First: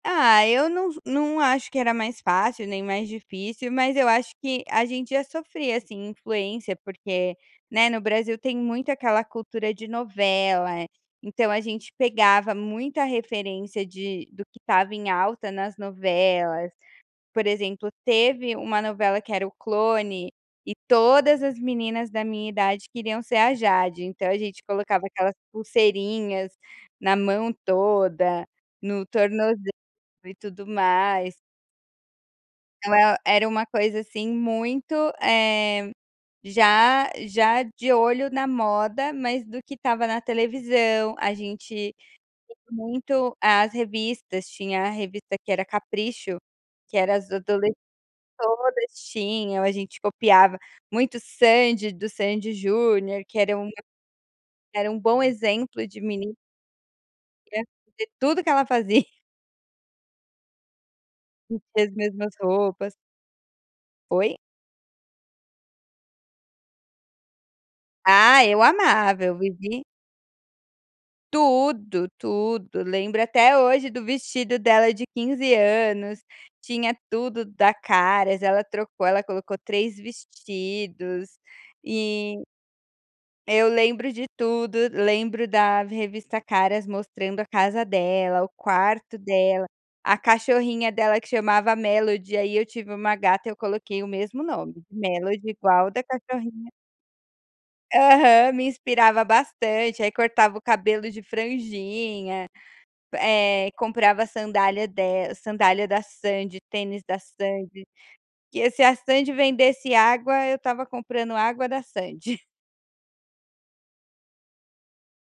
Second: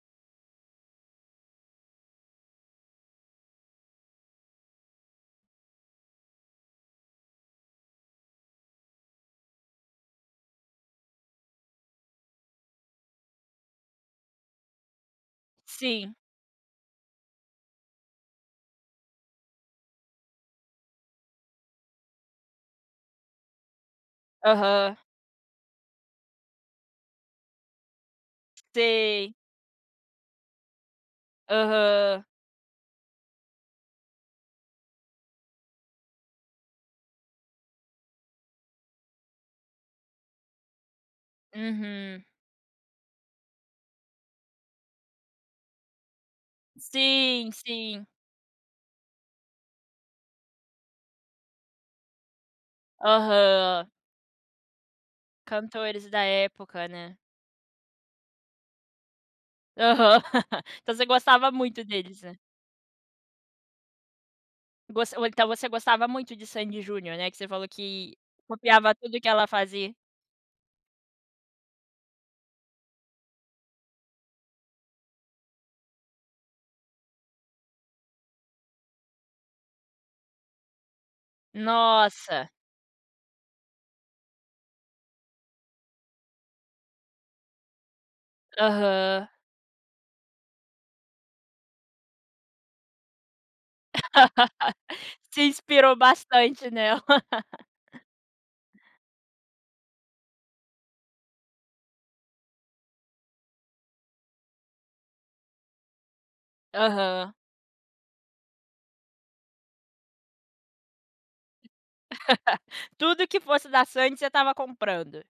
Ah, eu não não acho que era mais fácil nem mais difícil, mas eu acho que a gente já sofria, assim, influência, porque, né, no Brasil tem muito aquela cultura de novela, então a gente pegava muita referência de do que estava em alta nas Sim. novelas, por exemplo, teve uma novela que era O Clone, e todas as meninas da minha idade queriam ser a Jade, então a gente Aham. colocava aquelas pulseirinhas na mão toda, no Sei. tornoze e tudo mais. Aham. Então e era uma coisa, assim, muito, eh, já já de olho na moda, mas do que estava na televisão, a gente Uhum. [unintelligible] muito as revistas, tinha a revista que era a Capricho, que era as Sim, adoles sim. todas tinham, a gente copiava muito Sandy, do Sandy& Júnior, que era um Aham. era um bom exemplo de Cantores da meni época, né. [unintelligible] tudo que ela fazia. Aham. Então você gostava Vestia muito as deles, mesmas né. roupas. Oi? Gos então você gostava muito de Sandy& Junior, né, que você falou que Ah, eu copiava tudo o amava, que eu ela vivi fazia. Tudo, tudo, lembro até hoje do vestido dela de 15 anos, tinha tudo da Caras, ela trocou, ela colocou 3 vestidos e Nossa. eu lembro de tudo, lembro da revista Caras mostrando a casa dela, o quarto Aham. dela, a cachorrinha dela que chamava Melody, aí eu tive uma gata, eu coloquei o mesmo nome, Melody Se igual o inspirou da bastante cachorrinha nela. Aham, me inspirava bastante, aí cortava o cabelo de franjinha, eh, comprava a sandália del sandália da Sandy, tênis da Aham. Sandy, porque se a Sandy vendesse água, eu estava comprando água da Sandy. Tudo que fosse da Sandy, você estava comprando.